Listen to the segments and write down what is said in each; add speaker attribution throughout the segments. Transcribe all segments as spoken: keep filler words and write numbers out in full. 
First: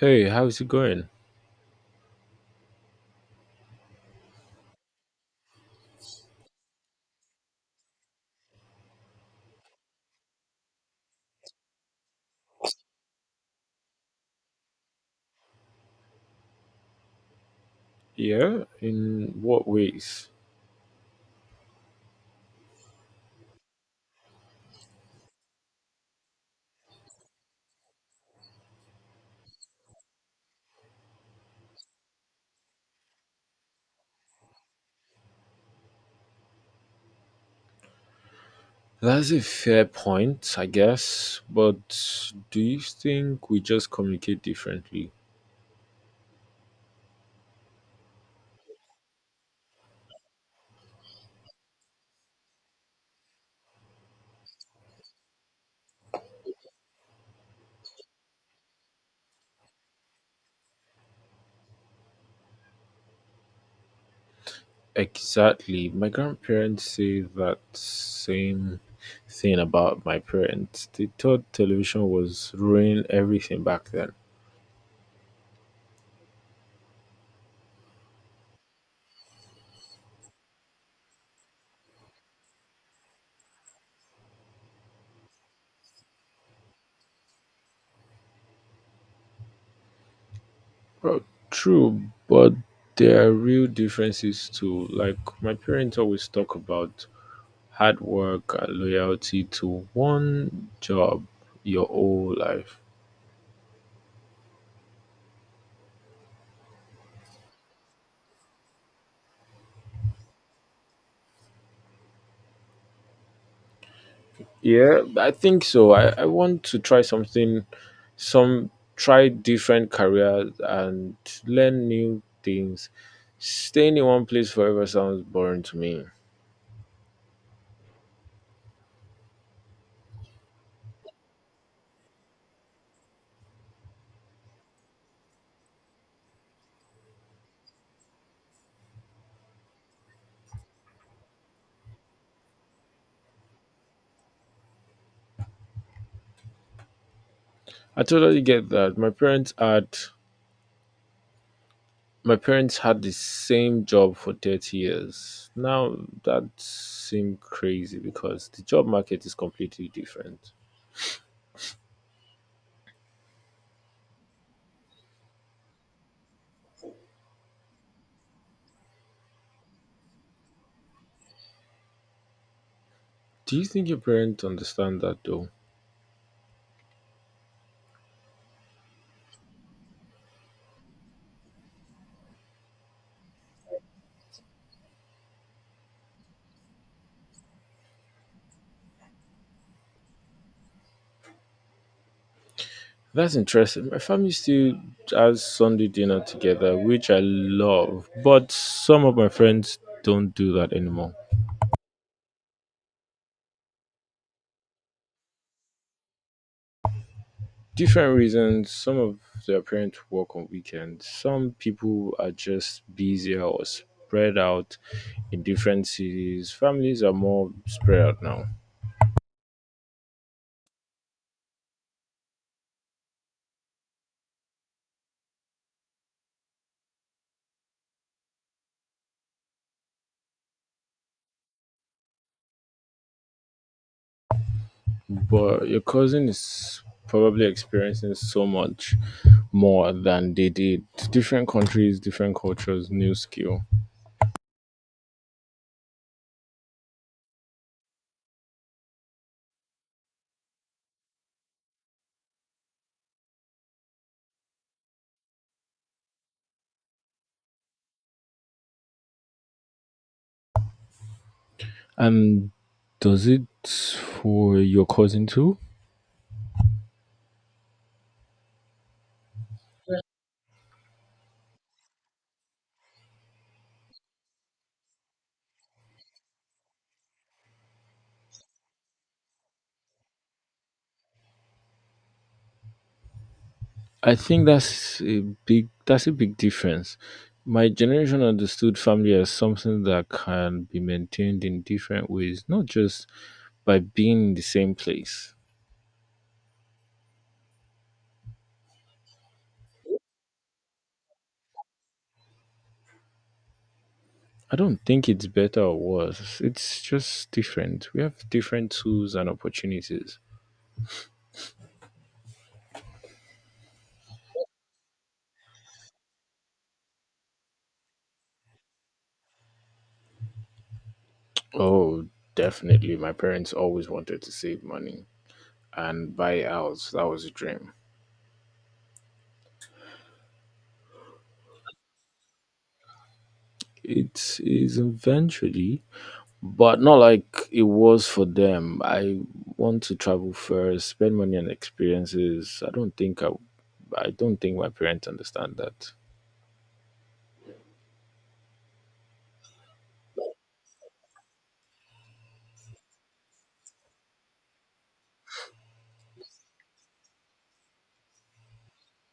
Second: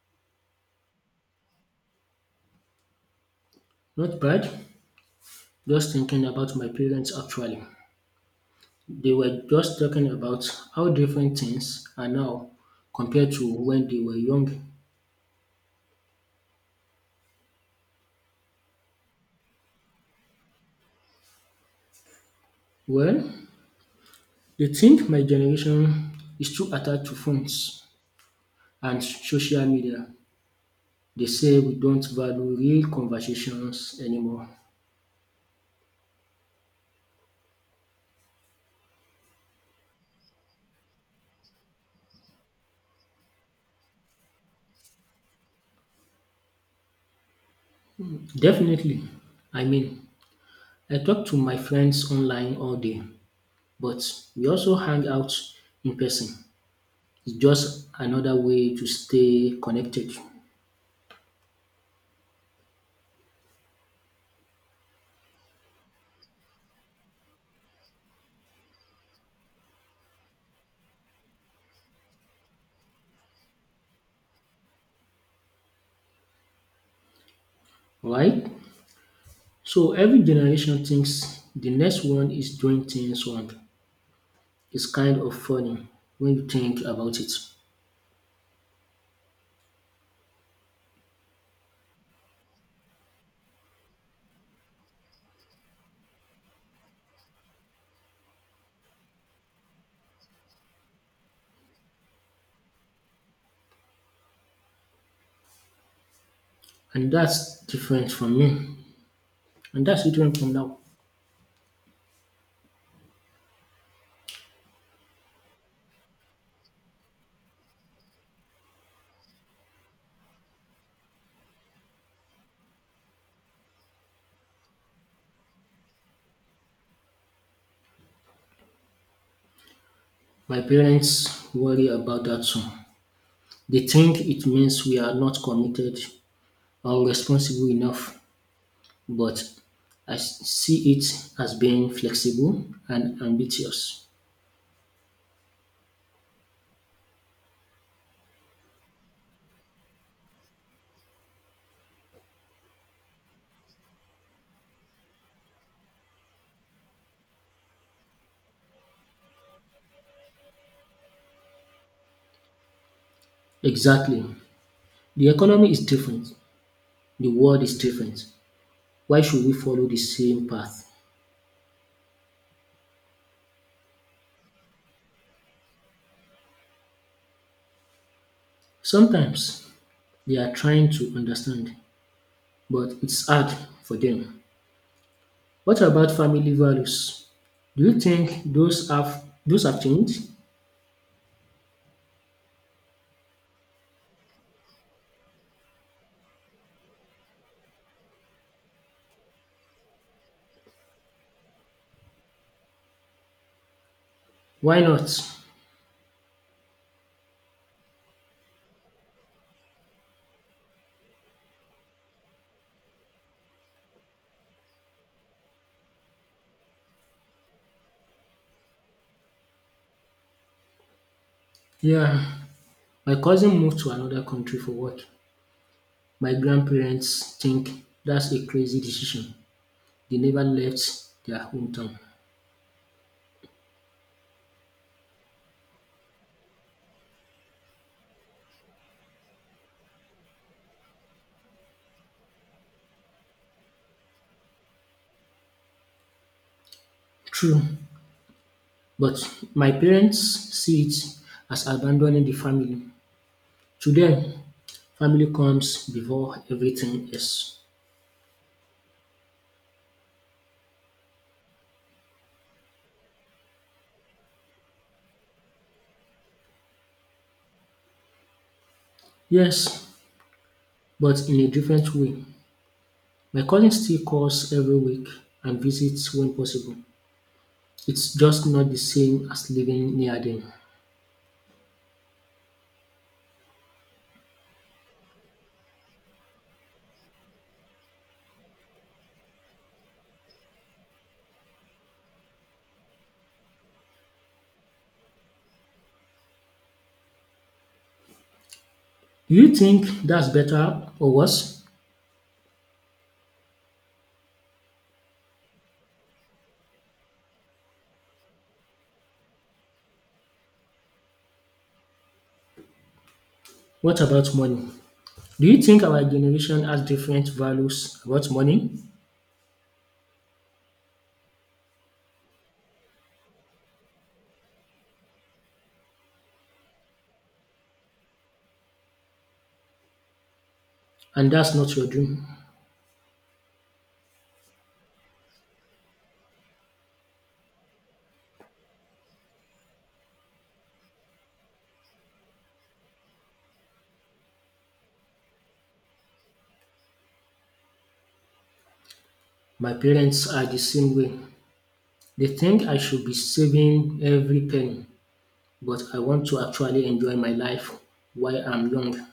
Speaker 1: Hey, how's it going?
Speaker 2: Not bad. Just thinking about my parents actually. They were just talking about how different things are now compared to when they were young.
Speaker 1: Yeah, in what ways?
Speaker 2: Well, they think my generation is too attached to phones and social media. They say we don't value real conversations anymore.
Speaker 1: That's a fair point, I guess, but do you think we just communicate differently?
Speaker 2: Definitely. I mean, I talk to my friends online all day, but we also hang out in person. It's just another way to stay connected.
Speaker 1: Exactly. My grandparents say that same thing about my parents. They thought television was ruining everything back then.
Speaker 2: Right? So every generation thinks the next one is doing things wrong. It's kind of funny when you think about it.
Speaker 1: Well, true, but there are real differences too. Like my parents always talk about hard work and loyalty to one job your whole life.
Speaker 2: And that's different from me. And that's different from now.
Speaker 1: Yeah, I think so. I, I want to try something, some try different careers and learn new things. Staying in one place forever sounds boring to me.
Speaker 2: My parents worry about that too. They think it means we are not committed or responsible enough, but I s- see it as being flexible and ambitious.
Speaker 1: I totally get that. My parents had my parents had the same job for thirty years. Now that seems crazy because the job market is completely different.
Speaker 2: Exactly. The economy is different. The world is different. Why should we follow the same path?
Speaker 1: Do you think your parents understand that though?
Speaker 2: Sometimes they are trying to understand, but it's hard for them. What about family values? Do you think those have those have changed?
Speaker 1: That's interesting. My family still has Sunday dinner together, which I love, but some of my friends don't do that anymore.
Speaker 2: Why not?
Speaker 1: Different reasons. Some of their parents work on weekends. Some people are just busier or spread out in different cities. Families are more spread out now.
Speaker 2: Yeah, my cousin moved to another country for work. My grandparents think that's a crazy decision. They never left their hometown.
Speaker 1: But your cousin is probably experiencing so much more than they did. Different countries, different cultures, new skill.
Speaker 2: True, but my parents see it as abandoning the family. To them, family comes before everything else.
Speaker 1: Um, does it for your cousin too?
Speaker 2: Yes, but in a different way. My cousin still calls every week and visits when possible. It's just not the same as living near them.
Speaker 1: I think that's a big that's a big difference. My generation understood family as something that can be maintained in different ways, not just by being in the same place.
Speaker 2: Do you think that's better or worse?
Speaker 1: I don't think it's better or worse. It's just different. We have different tools and opportunities.
Speaker 2: What about money? Do you think our generation has different values about money?
Speaker 1: Oh, definitely. My parents always wanted to save money and buy a house. That was a dream.
Speaker 2: And that's not your dream.
Speaker 1: It is eventually but not like it was for them. I want to travel first, spend money on experiences. I don't think I, I don't think my parents understand that.
Speaker 2: My parents are the same way. They think I should be saving every penny, but I want to actually enjoy my life while I'm young.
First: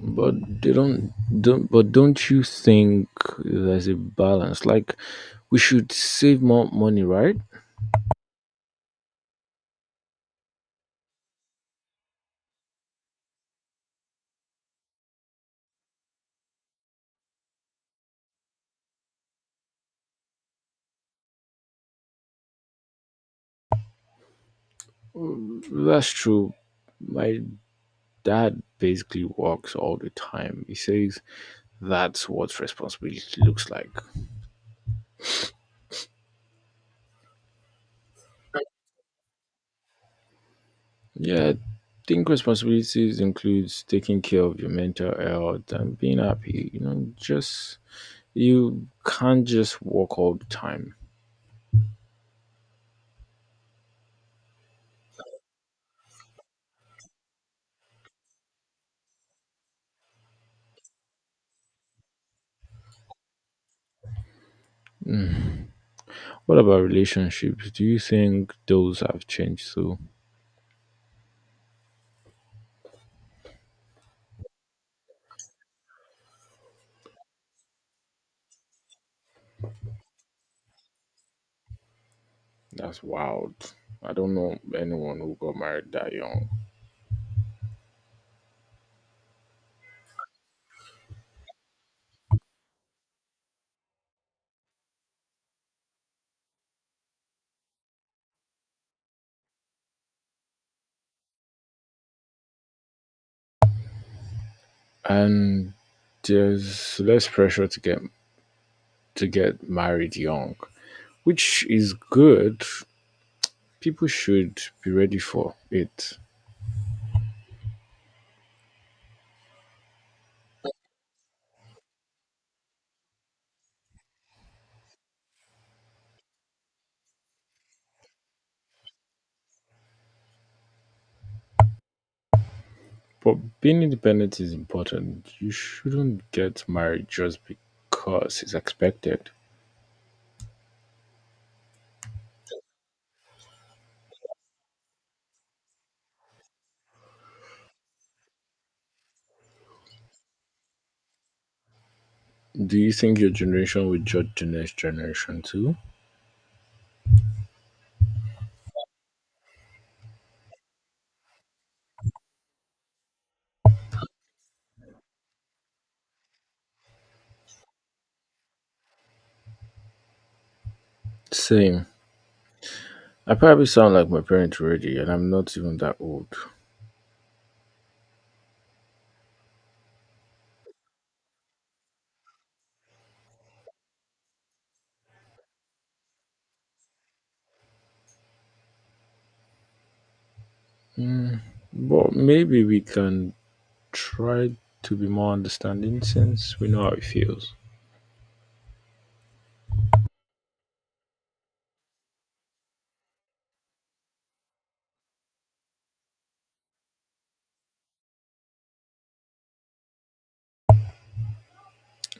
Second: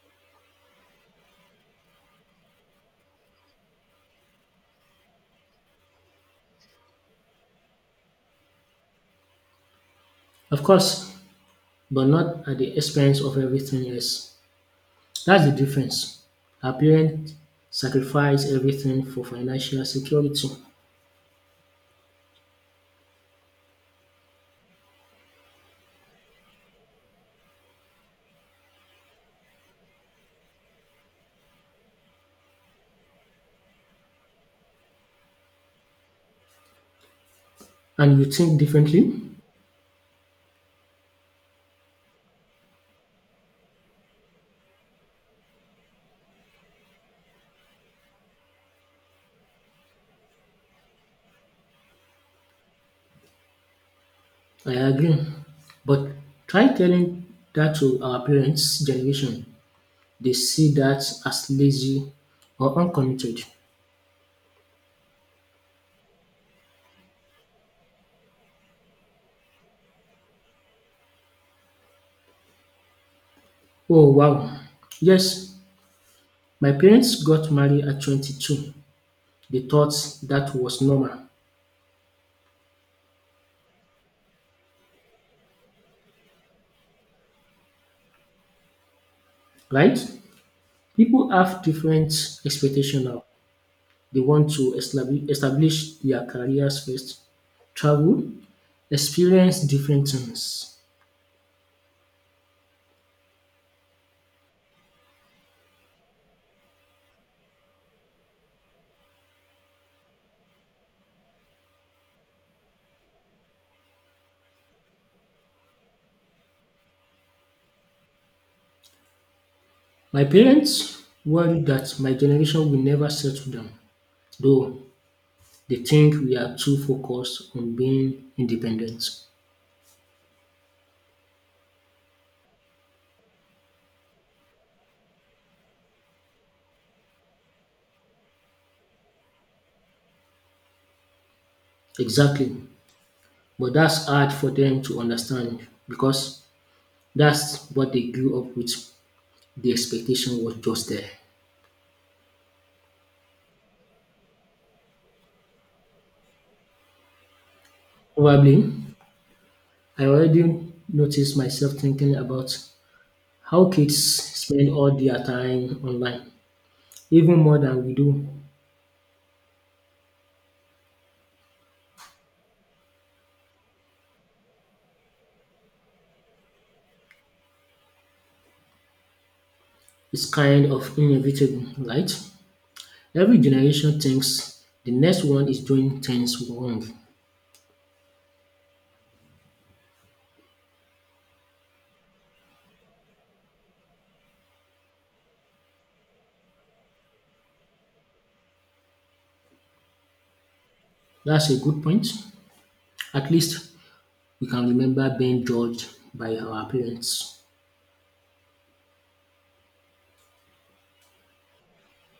Speaker 1: But they don't, don't. But don't you think there's a balance? Like we should save more money, right?
Speaker 2: Of course, but not at the expense of everything else. That's the difference. Our parents sacrifice everything for financial security.
Speaker 1: That's true. My dad basically works all the time. He says that's what responsibility looks like.
Speaker 2: And you think differently?
Speaker 1: Yeah, I think responsibilities includes taking care of your mental health and being happy. You know, just you can't just work all the time.
Speaker 2: I agree. But try telling that to our parents' generation. They see that as lazy or uncommitted.
Speaker 1: What about relationships? Do you think those have changed too?
Speaker 2: Oh, wow. Yes, my parents got married at twenty-two. They thought that was normal,
Speaker 1: That's wild. I don't know anyone who got married that young.
Speaker 2: right? People have different expectations now. They want to establish establish their careers first, travel, experience different things.
Speaker 1: And there's less pressure to get to get married young, which is good. People should be ready for it.
Speaker 2: My parents warned that my generation will never settle down, though they think we are too focused on being independent.
Speaker 1: But being independent is important. You shouldn't get married just because it's expected.
Speaker 2: Exactly. But that's hard for them to understand because that's what they grew up with. The expectation was just there.
Speaker 1: Do you think your generation will judge the next generation too?
Speaker 2: Probably, I already noticed myself thinking about how kids spend all their time online, even more than we do.
Speaker 1: Same. I probably sound like my parents already, and I'm not even that old.
Speaker 2: It's kind of inevitable, right? Every generation thinks the next one is doing things wrong.
Speaker 1: Mm, but maybe we can try to be more understanding since we know how it feels.
Speaker 2: That's a good point. At least we can remember being judged by our parents.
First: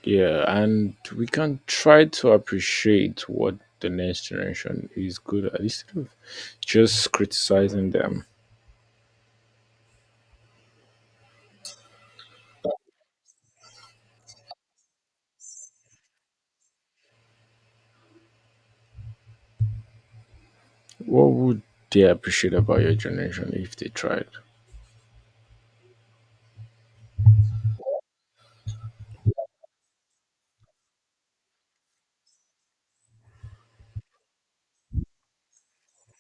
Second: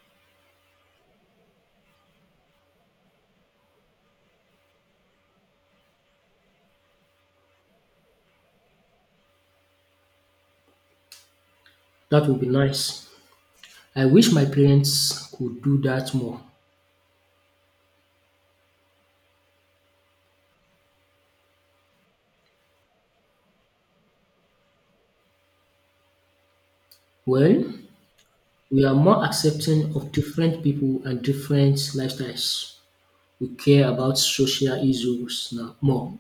Speaker 1: Yeah, and we can try to appreciate what the next generation is good at instead of just criticizing them.
Speaker 2: That would be nice. I wish my parents could do that more.
Speaker 1: What would they appreciate about your generation if they tried?
Speaker 2: Well, we are more accepting of different people and different lifestyles. We care about social issues now more,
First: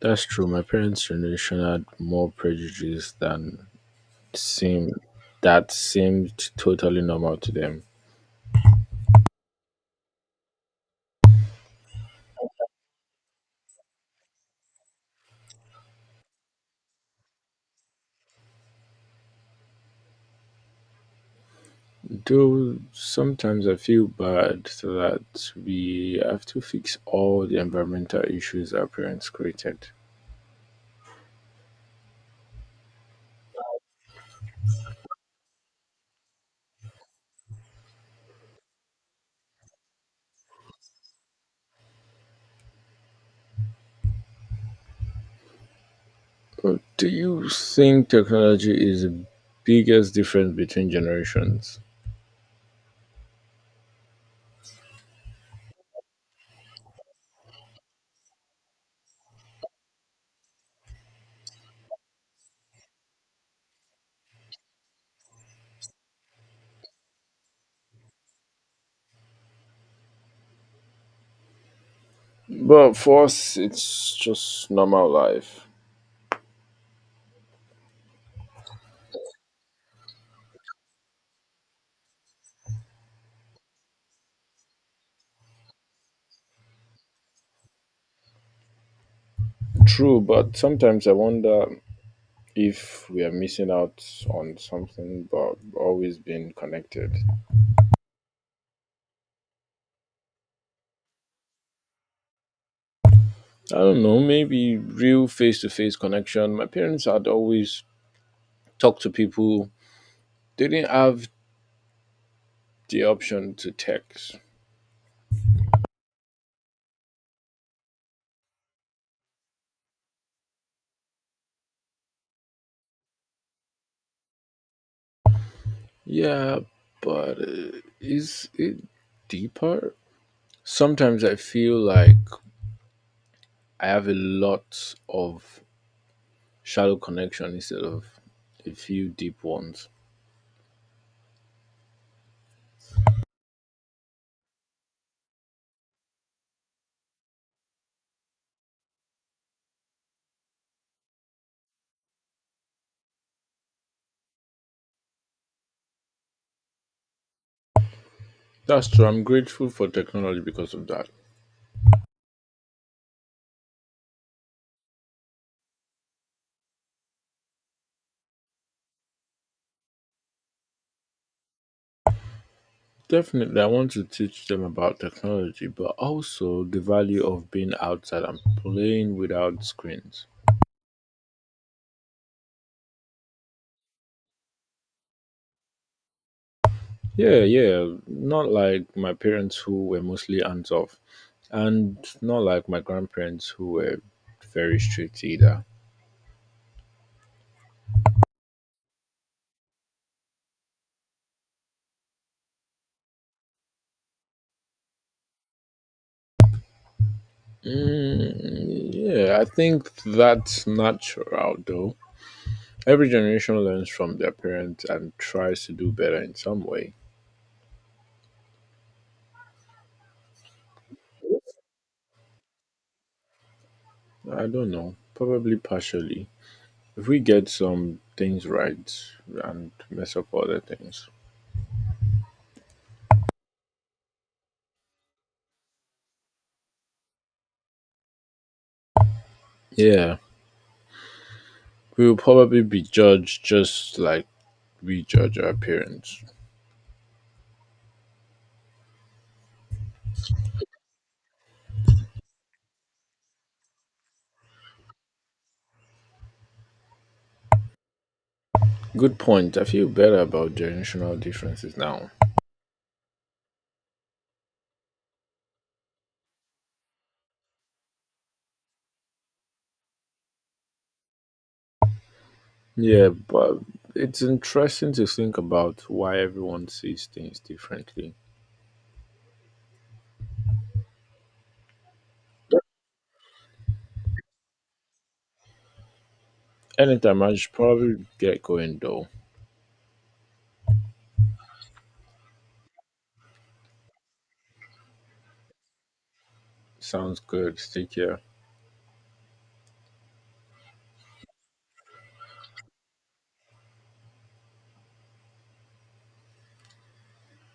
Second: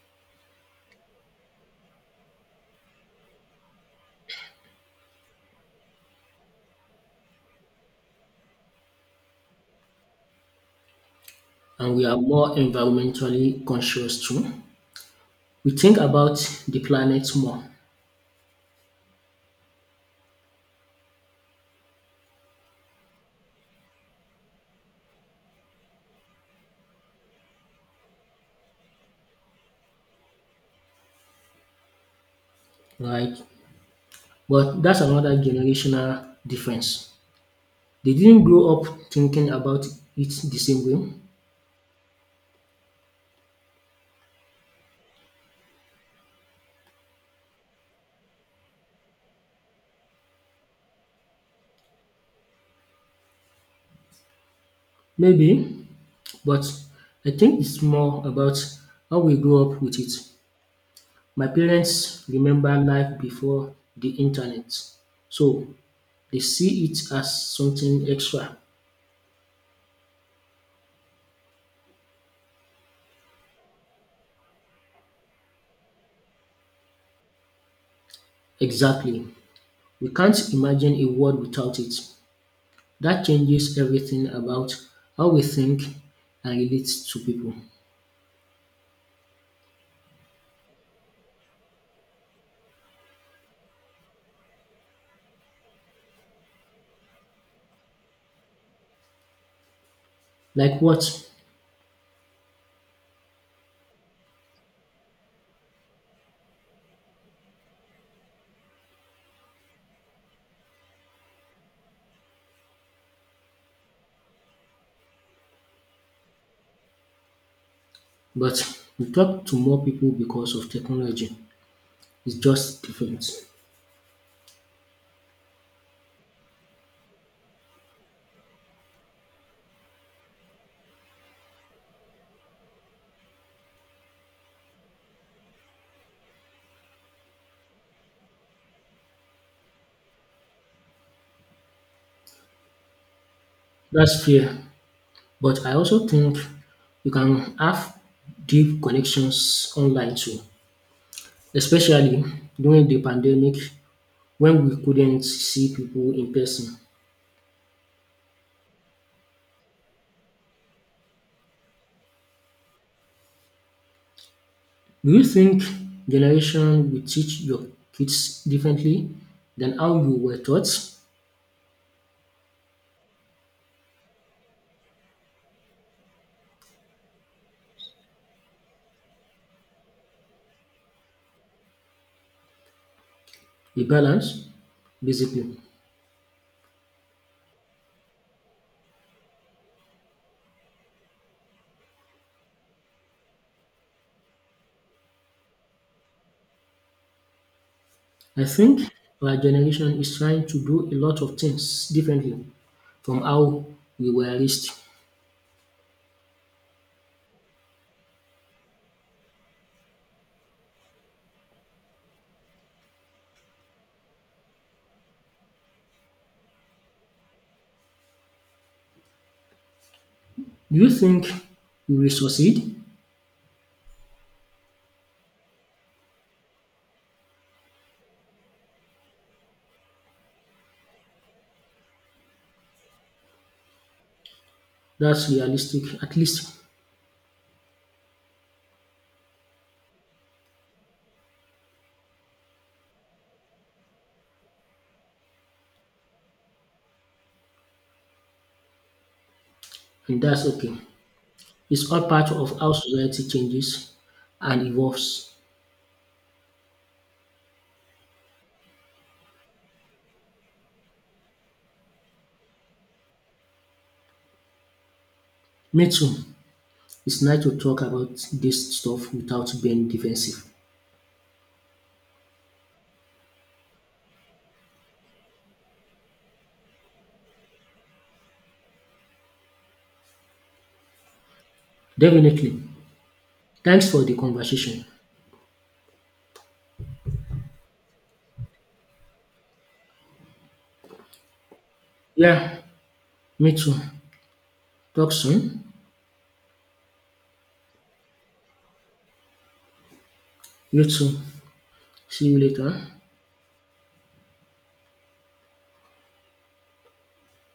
Speaker 1: That's true. My parents' generation had more prejudice than seemed that seemed totally normal to them.
Speaker 2: and we are more environmentally conscious too. We think about the planet more,
Speaker 1: Though sometimes I feel bad that we have to fix all the environmental issues our parents created.
Speaker 2: right? But that's another generational difference. They didn't grow up thinking about it the same way,
Speaker 1: But do you think technology is the biggest difference between generations?
Speaker 2: maybe, but I think it's more about how we grow up with it. My parents remember life before the internet, so they see it as something extra.
Speaker 1: But for us, it's just normal life.
Speaker 2: Exactly. We can't imagine a world without it. That changes everything about how we think and relate to people.
Speaker 1: True, but sometimes I wonder if we are missing out on something but always being connected.
Speaker 2: Like what?
Speaker 1: I don't know, maybe real face-to-face connection. My parents had always talked to people. They didn't have the option to text.
Speaker 2: But we talk to more people because of technology. It's just different.
Speaker 1: Yeah, but uh, is it deeper? Sometimes I feel like I have a lot of shallow connection instead of a few deep ones.
Speaker 2: That's fair. But I also think you can have deep connections online too, especially during the pandemic when we couldn't see people in person.
Speaker 1: That's true, I'm grateful for technology because of that.
Speaker 2: Do you think generation will teach your kids differently than how you were taught?
Speaker 1: Definitely, I want to teach them about technology, but also the value of being outside and playing without screens.
Speaker 2: A balance, basically.
Speaker 1: Yeah, yeah, not like my parents who were mostly hands off, and not like my grandparents who were very strict either.
Speaker 2: I think our generation is trying to do a lot of things differently from how we were raised.
Speaker 1: Mm, yeah, I think that's natural though. Every generation learns from their parents and tries to do better in some way.
Speaker 2: Do you think we will succeed?
Speaker 1: I don't know, probably partially. If we get some things right and mess up other things,
Speaker 2: That's realistic, at least,
Speaker 1: yeah, we will probably be judged just like we judge our parents.
Speaker 2: and that's okay. It's all part of how society changes and evolves.
Speaker 1: Good point. I feel better about generational differences now.
Speaker 2: Me too. It's nice to talk about this stuff without being defensive.
Speaker 1: Yeah, but it's interesting to think about why everyone sees things differently.
Speaker 2: Definitely. Thanks for the conversation.
Speaker 1: Anytime, I should probably get going though.
Speaker 2: Yeah, me too. Talk soon.
Speaker 1: Sounds good. Take care.
Speaker 2: You too. See you later.